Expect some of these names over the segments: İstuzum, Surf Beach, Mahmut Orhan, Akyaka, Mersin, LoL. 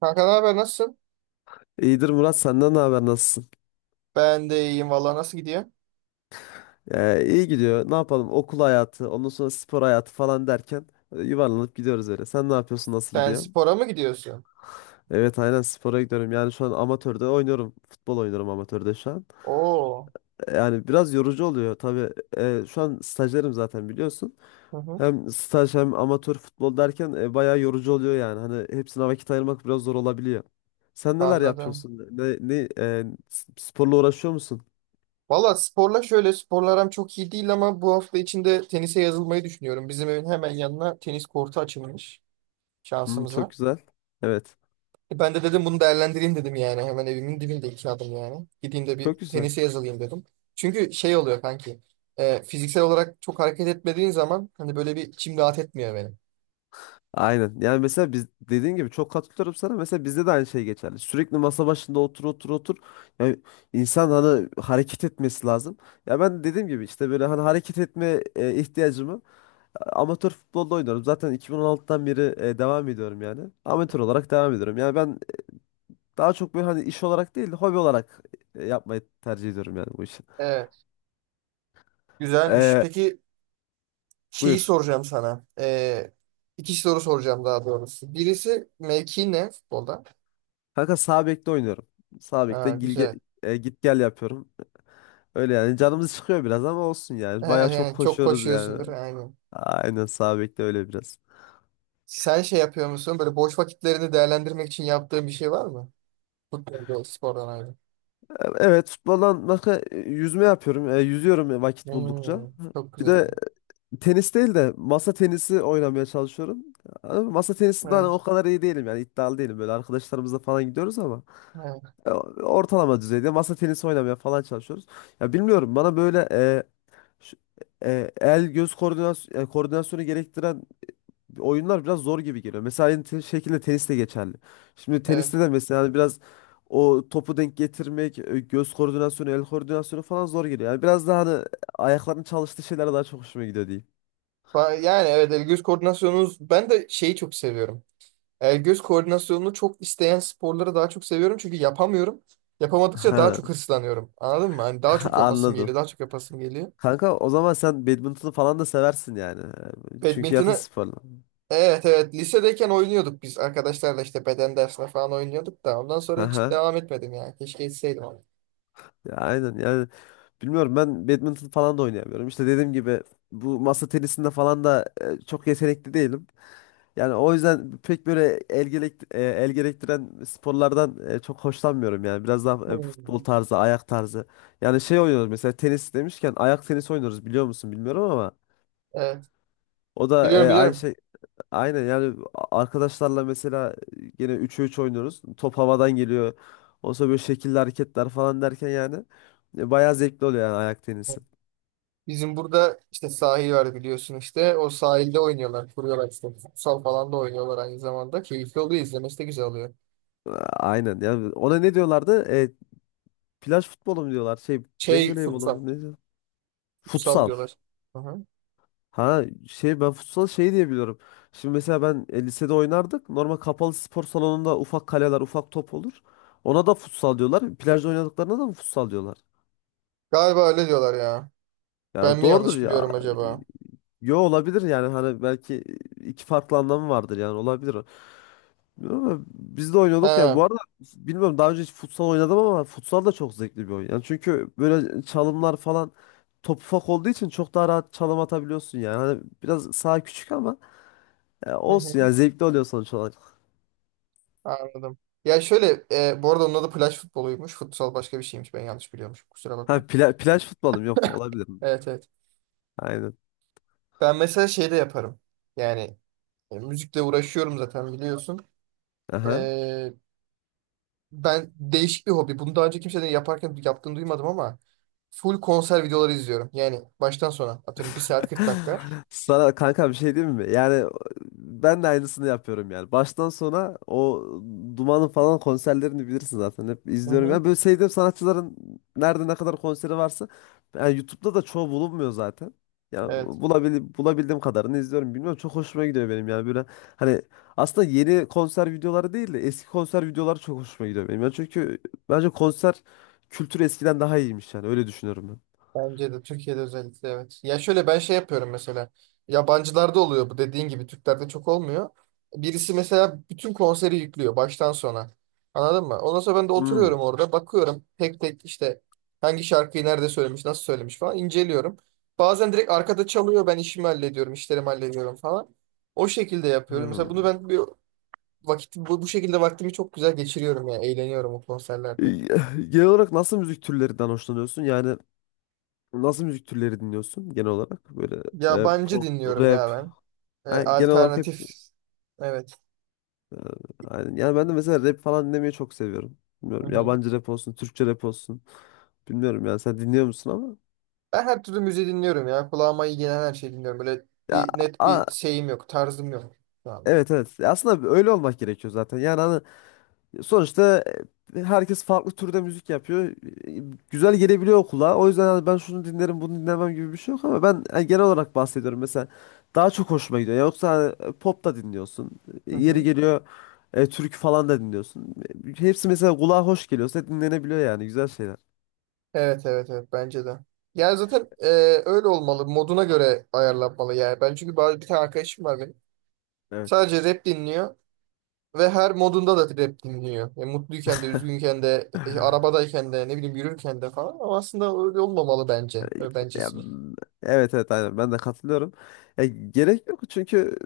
Kanka ne haber nasılsın? İyidir Murat, senden ne haber, nasılsın? Ben de iyiyim valla nasıl gidiyor? İyi gidiyor. Ne yapalım? Okul hayatı, ondan sonra spor hayatı falan derken yuvarlanıp gidiyoruz öyle. Sen ne yapıyorsun? Nasıl Sen gidiyor? spora mı gidiyorsun? Evet, aynen, spora gidiyorum. Yani şu an amatörde oynuyorum. Futbol oynuyorum amatörde şu an. Oo. Yani biraz yorucu oluyor tabii. Şu an stajyerim zaten, biliyorsun. Hı hı. Hem staj hem amatör futbol derken bayağı yorucu oluyor yani. Hani hepsine vakit ayırmak biraz zor olabiliyor. Sen neler Anladım. yapıyorsun? Sporla uğraşıyor musun? Valla sporla şöyle sporlarım çok iyi değil ama bu hafta içinde tenise yazılmayı düşünüyorum. Bizim evin hemen yanına tenis kortu açılmış Hmm, çok şansımıza. güzel. Evet. Ben de dedim bunu değerlendireyim dedim yani. Hemen evimin dibinde iki adım yani. Gideyim de bir Çok güzel. tenise yazılayım dedim. Çünkü şey oluyor kanki. Fiziksel olarak çok hareket etmediğin zaman hani böyle bir içim rahat etmiyor benim. Aynen. Yani mesela biz, dediğin gibi, çok katılıyorum sana. Mesela bizde de aynı şey geçerli. Sürekli masa başında otur otur otur. Yani insan hani hareket etmesi lazım. Ya ben dediğim gibi işte böyle hani hareket etme ihtiyacımı amatör futbolda oynuyorum. Zaten 2016'dan beri devam ediyorum yani. Amatör olarak devam ediyorum. Yani ben daha çok böyle hani iş olarak değil, hobi olarak yapmayı tercih ediyorum yani bu işi. Evet. Güzelmiş. E, Peki, şeyi Buyur. soracağım sana. İki soru soracağım daha doğrusu. Birisi mevki ne futbolda? Kanka sağ bekte oynuyorum. Sağ bekte Ha, güzel. Git gel yapıyorum. Öyle yani, canımız çıkıyor biraz ama olsun Ha, yani. Bayağı çok yani çok koşuyoruz yani. koşuyorsundur. Aynen. Aynen, sağ bekle öyle biraz. Sen şey yapıyor musun? Böyle boş vakitlerini değerlendirmek için yaptığın bir şey var mı? Futbolda, spordan ayrı. Evet, futboldan başka yüzme yapıyorum. Yüzüyorum vakit buldukça. Hmm, çok Bir güzel. de tenis değil de masa tenisi oynamaya çalışıyorum. Ama masa tenisinde hani o Evet, kadar iyi değilim yani, iddialı değilim. Böyle arkadaşlarımızla falan gidiyoruz ama evet, e, ortalama düzeyde masa tenisi oynamaya falan çalışıyoruz. Ya bilmiyorum, bana böyle şu- el göz koordinasyonu gerektiren oyunlar biraz zor gibi geliyor. Mesela aynı şekilde tenis de geçerli. Şimdi evet. teniste de mesela hani biraz o topu denk getirmek, göz koordinasyonu, el koordinasyonu falan zor geliyor. Yani biraz daha hani ayakların çalıştığı şeyler daha çok hoşuma gidiyor diyeyim. Yani evet, el göz koordinasyonunuz, ben de şeyi çok seviyorum. El göz koordinasyonunu çok isteyen sporları daha çok seviyorum çünkü yapamıyorum. Yapamadıkça daha Ha, çok hırslanıyorum. Anladın mı? Hani daha çok yapasım geliyor, anladım. daha çok yapasım geliyor. Kanka, o zaman sen badminton'u falan da seversin yani. Çünkü yakın Badminton'ı, sporla. evet, evet, lisedeyken oynuyorduk biz arkadaşlarla işte beden dersine falan oynuyorduk da ondan sonra Haha. hiç devam etmedim ya. Keşke etseydim ama. Ya aynen yani, bilmiyorum, ben badminton falan da oynayamıyorum. İşte dediğim gibi bu masa tenisinde falan da çok yetenekli değilim. Yani o yüzden pek böyle el gerektiren sporlardan çok hoşlanmıyorum yani. Biraz daha futbol Hmm. tarzı, ayak tarzı. Yani şey oynuyoruz mesela, tenis demişken ayak tenisi oynuyoruz, biliyor musun bilmiyorum ama Evet, o da biliyorum, aynı biliyorum. şey, aynen yani, arkadaşlarla mesela yine 3'e 3 oynuyoruz. Top havadan geliyor. Ondan sonra böyle şekilli hareketler falan derken yani bayağı zevkli oluyor yani ayak tenisi. Bizim burada işte sahil var biliyorsun işte. O sahilde oynuyorlar, kuruyorlar işte. Futsal falan da oynuyorlar aynı zamanda. Keyifli oluyor, izlemesi de güzel oluyor. A- Aynen yani, ona ne diyorlardı? Plaj futbolu mu diyorlar? Şey, plaj Şey voleybolu futsal, mu ne diyor? futsal Futsal. diyorlar. Hı hı. Ha, şey, ben futsal şey diye biliyorum. Şimdi mesela ben lisede oynardık. Normal kapalı spor salonunda ufak kaleler, ufak top olur. Ona da futsal diyorlar. Plajda oynadıklarına da mı futsal diyorlar? Galiba öyle diyorlar ya. Ben Yani mi doğrudur yanlış ya. biliyorum acaba? Yo, olabilir yani, hani belki iki farklı anlamı vardır yani, olabilir o. Bilmiyorum ama biz de oynuyorduk yani, bu He. arada bilmiyorum, daha önce hiç futsal oynadım ama futsal da çok zevkli bir oyun. Yani çünkü böyle çalımlar falan, top ufak olduğu için çok daha rahat çalım atabiliyorsun yani. Hani biraz saha küçük ama ya Hı hı. olsun ya, zevkli oluyor sonuç olarak. Anladım. Ya şöyle, bu arada onun adı plaj futboluymuş. Futsal başka bir şeymiş. Ben yanlış biliyormuşum. Kusura Ha, bakma. Plaj futbolu mu? Yok, olabilir mi? Evet, evet. Aynen. Ben mesela şey de yaparım. Yani müzikle uğraşıyorum zaten biliyorsun. Aha. E, Ben değişik bir hobi. Bunu daha önce kimsenin yaparken yaptığını duymadım ama full konser videoları izliyorum. Yani baştan sona atıyorum bir saat 40 dakika. Sana kanka bir şey diyeyim mi? Yani ben de aynısını yapıyorum yani. Baştan sona o Duman'ın falan konserlerini bilirsin zaten. Hep Hı izliyorum. hı. Yani böyle sevdiğim sanatçıların nerede ne kadar konseri varsa, yani YouTube'da da çoğu bulunmuyor zaten. Ya Evet. Bulabildiğim kadarını izliyorum. Bilmiyorum, çok hoşuma gidiyor benim yani, böyle hani aslında yeni konser videoları değil de eski konser videoları çok hoşuma gidiyor benim. Yani çünkü bence konser kültürü eskiden daha iyiymiş yani, öyle düşünüyorum ben. Bence de Türkiye'de özellikle, evet. Ya şöyle ben şey yapıyorum mesela. Yabancılarda oluyor bu dediğin gibi. Türklerde çok olmuyor. Birisi mesela bütün konseri yüklüyor baştan sona. Anladın mı? Ondan sonra ben de Hmm. oturuyorum orada bakıyorum. Tek tek işte hangi şarkıyı nerede söylemiş, nasıl söylemiş falan inceliyorum. Bazen direkt arkada çalıyor, ben işimi hallediyorum, işlerimi hallediyorum falan. O şekilde yapıyorum. Mesela bunu Hmm. ben bir vakit bu şekilde vaktimi çok güzel geçiriyorum ya. Eğleniyorum o E, konserlerde. Genel olarak nasıl müzik türlerinden hoşlanıyorsun? Yani nasıl müzik türleri dinliyorsun genel olarak? Böyle Yabancı pop, dinliyorum ya rap. ben. E, Yani genel olarak hep alternatif. Evet. yani, yani ben de mesela rap falan dinlemeyi çok seviyorum. Hı Bilmiyorum, hı. yabancı rap olsun, Türkçe rap olsun. Bilmiyorum yani, sen dinliyor musun ama Ben her türlü müziği dinliyorum ya. Kulağıma iyi gelen her şeyi dinliyorum. Böyle ya bir net a- bir şeyim yok. Tarzım yok şu anda. evet, evet. Ya aslında öyle olmak gerekiyor zaten. Yani hani sonuçta herkes farklı türde müzik yapıyor. Güzel gelebiliyor kulağa. O yüzden hani ben şunu dinlerim, bunu dinlemem gibi bir şey yok ama ben genel olarak bahsediyorum. Mesela daha çok hoşuma gidiyor. Yoksa hani, pop da dinliyorsun. Hı Yeri hı. geliyor türkü falan da dinliyorsun. Hepsi mesela kulağa hoş geliyorsa dinlenebiliyor yani, güzel şeyler. Evet, evet, evet, bence de. Yani zaten öyle olmalı. Moduna göre ayarlanmalı yani. Ben çünkü bazı bir tane arkadaşım var benim. Evet. Sadece rap dinliyor ve her modunda da rap dinliyor. Yani mutluyken de, üzgünken de, arabadayken de, ne bileyim yürürken de falan. Ama aslında öyle olmamalı bence. Öyle Ya, bencesi. Evet, evet, aynen, ben de katılıyorum. Ya, gerek yok çünkü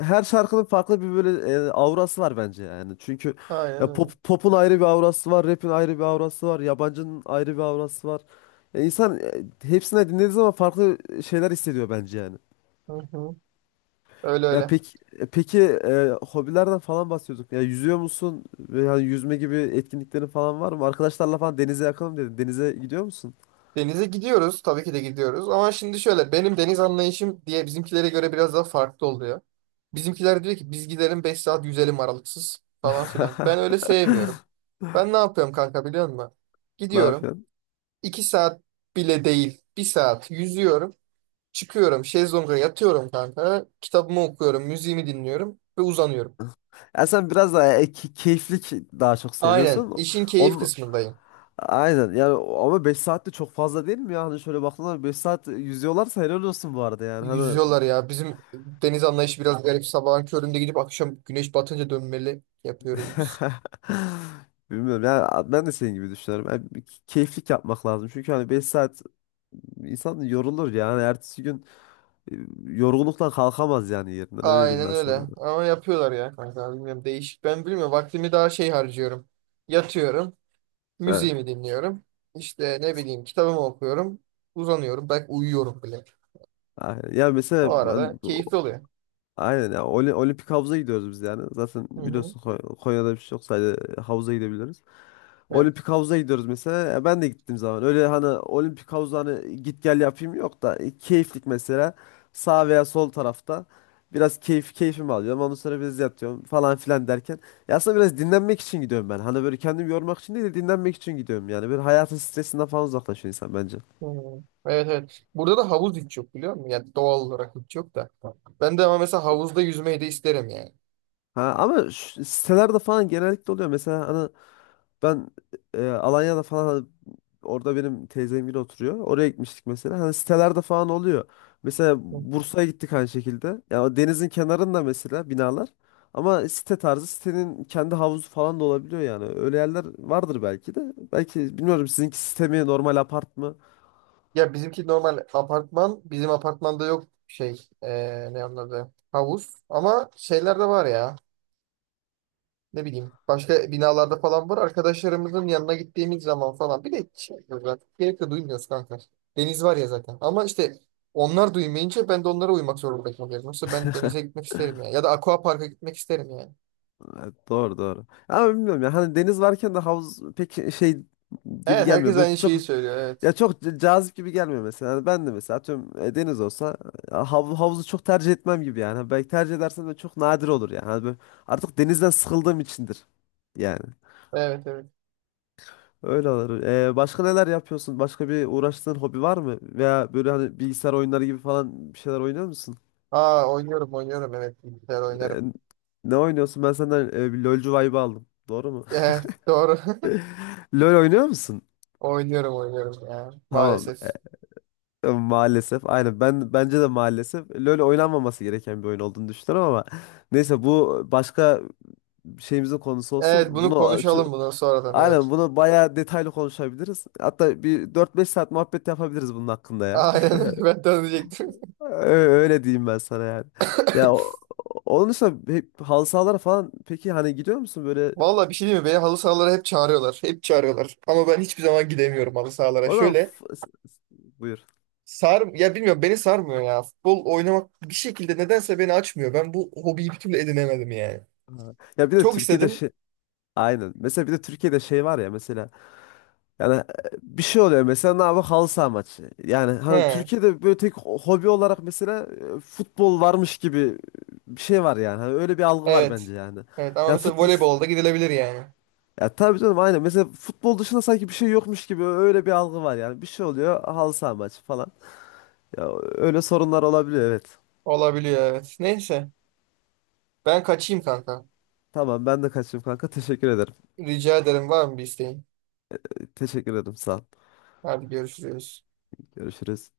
her şarkının farklı bir böyle aurası var bence yani. Çünkü Aynen ya öyle. Pop'un ayrı bir aurası var, rap'in ayrı bir aurası var, yabancının ayrı bir aurası var. Ya insan hepsine dinlediği zaman farklı şeyler hissediyor bence yani. Hı hı. Öyle Ya öyle. peki, peki hobilerden falan bahsediyorduk. Ya yüzüyor musun? Veya yüzme gibi etkinliklerin falan var mı? Arkadaşlarla falan denize yakınım dedin. Denize gidiyor musun? Denize gidiyoruz. Tabii ki de gidiyoruz. Ama şimdi şöyle, benim deniz anlayışım diye, bizimkilere göre biraz daha farklı oluyor. Bizimkiler diyor ki biz gidelim 5 saat yüzelim aralıksız falan filan. Ben öyle sevmiyorum. Ben ne yapıyorum kanka biliyor musun? Ne Gidiyorum. yapıyorsun? 2 saat bile değil. Bir saat yüzüyorum. Çıkıyorum. Şezlonga yatıyorum kanka. Kitabımı okuyorum. Müziğimi dinliyorum. Ve uzanıyorum. Ya sen biraz daha keyiflik daha çok Aynen. seviyorsun. işin keyif Onun, kısmındayım. aynen yani, ama 5 saat de çok fazla değil mi ya? Hani şöyle baktığında 5 saat yüzüyorlarsa helal olsun bu arada yani. Hani Yüzüyorlar ya. Bizim deniz anlayışı biraz garip. Sabahın köründe gidip akşam güneş batınca dönmeli yapıyoruz biz. bilmiyorum yani, ben de senin gibi düşünüyorum. Yani bir keyiflik yapmak lazım. Çünkü hani 5 saat insan yorulur yani. Ertesi gün e, yorgunlukla kalkamaz yani yerinden, öyle diyeyim Aynen ben öyle. sana. Ama yapıyorlar ya kanka. Bilmiyorum, değişik. Ben bilmiyorum. Vaktimi daha şey harcıyorum. Yatıyorum. Evet. Müziğimi dinliyorum. İşte ne bileyim kitabımı okuyorum. Uzanıyorum. Belki uyuyorum bile. Aynen. Ya O mesela arada ben keyifli oluyor. aynen ya, olimpik havuza gidiyoruz biz yani. Zaten Hı hı. biliyorsun Konya'da bir şey yok, sadece havuza gidebiliriz. Evet. Olimpik havuza gidiyoruz mesela. Ya ben de gittiğim zaman öyle hani olimpik havuza hani git gel yapayım yok da keyiflik mesela sağ veya sol tarafta biraz keyfimi alıyorum. Ondan sonra biraz yatıyorum falan filan derken. Ya aslında biraz dinlenmek için gidiyorum ben. Hani böyle kendimi yormak için değil de dinlenmek için gidiyorum yani. Böyle hayatın stresinden falan uzaklaşıyor insan bence. Hı. Evet, evet. Burada da havuz hiç yok biliyor musun? Yani doğal olarak hiç yok da. Ben de ama mesela havuzda yüzmeyi de isterim yani. Ha, ama şu sitelerde falan genellikle oluyor. Mesela hani ben Alanya'da falan, orada benim teyzemgil oturuyor. Oraya gitmiştik mesela. Hani sitelerde falan oluyor. Mesela Hı. Bursa'ya gittik aynı şekilde. Ya o denizin kenarında mesela binalar. Ama site tarzı, sitenin kendi havuzu falan da olabiliyor yani. Öyle yerler vardır belki de. Belki bilmiyorum, sizinki site mi normal apart mı? Ya bizimki normal apartman. Bizim apartmanda yok şey. Ne anladı? Havuz. Ama şeyler de var ya. Ne bileyim başka binalarda falan var. Arkadaşlarımızın yanına gittiğimiz zaman falan. Bir de şey yapıyoruz artık. Gerek de duymuyoruz kanka. Deniz var ya zaten. Ama işte onlar duymayınca ben de onlara uymak zorunda kalıyorum. Yoksa ben denize gitmek isterim yani. Ya da aqua parka gitmek isterim yani. Doğru, doğru. Ama bilmiyorum ya, hani deniz varken de havuz pek şey gibi Evet, gelmiyor. herkes Böyle aynı çok, şeyi söylüyor. Evet. ya çok cazip gibi gelmiyor mesela. Yani ben de mesela tüm deniz olsa ya havuzu çok tercih etmem gibi yani. Ha, belki tercih edersem de çok nadir olur yani. Hani böyle artık denizden sıkıldığım içindir. Yani Evet, evet. öyle olur. Başka neler yapıyorsun? Başka bir uğraştığın hobi var mı? Veya böyle hani bilgisayar oyunları gibi falan bir şeyler oynuyor musun? Aa, oynuyorum, oynuyorum. Evet, bilgisayar oynarım. Ee, Ne oynuyorsun? Ben senden bir LoL'cu vibe aldım. Doğru mu? Evet, doğru. LoL oynuyor musun? Oynuyorum, oynuyorum ya. Tamam. Maalesef. Ya maalesef. Aynen. Ben bence de maalesef LoL oynanmaması gereken bir oyun olduğunu düşünüyorum ama neyse, bu başka şeyimizin konusu olsun. Evet, bunu Bunu şu konuşalım, bunu sonradan, Aynen, evet. bunu bayağı detaylı konuşabiliriz. Hatta bir 4-5 saat muhabbet yapabiliriz bunun hakkında ya. Aynen öyle, ben de onu diyecektim. Öyle diyeyim ben sana yani. Ya onun dışında hep halı sahalara falan peki hani gidiyor musun böyle? Valla bir şey değil mi? Beni halı sahalara hep çağırıyorlar. Hep çağırıyorlar. Ama ben hiçbir zaman gidemiyorum halı sahalara. O zaman Şöyle buyur. sar ya, bilmiyorum, beni sarmıyor ya. Futbol oynamak bir şekilde nedense beni açmıyor. Ben bu hobiyi bir türlü edinemedim yani. Ha. Ya bir de Çok Türkiye'de istedim. şey, aynen. Mesela bir de Türkiye'de şey var ya, mesela yani bir şey oluyor mesela, ne yapıyor, halı saha maçı. Yani hani He, Türkiye'de böyle tek hobi olarak mesela futbol varmış gibi bir şey var yani. Hani öyle bir algı var evet. bence yani. Evet ama Ya mesela futbol voleybolda gidilebilir yani. Ya tabii canım, aynen. Mesela futbol dışında sanki bir şey yokmuş gibi öyle bir algı var yani. Bir şey oluyor, halı saha maçı falan. Ya öyle sorunlar olabiliyor, evet. Olabiliyor, evet. Neyse. Ben kaçayım kanka. Tamam, ben de kaçayım kanka. Teşekkür ederim. Rica ederim, var mı bir isteğin? Teşekkür ederim, sağ ol. Hadi görüşürüz. Görüşürüz.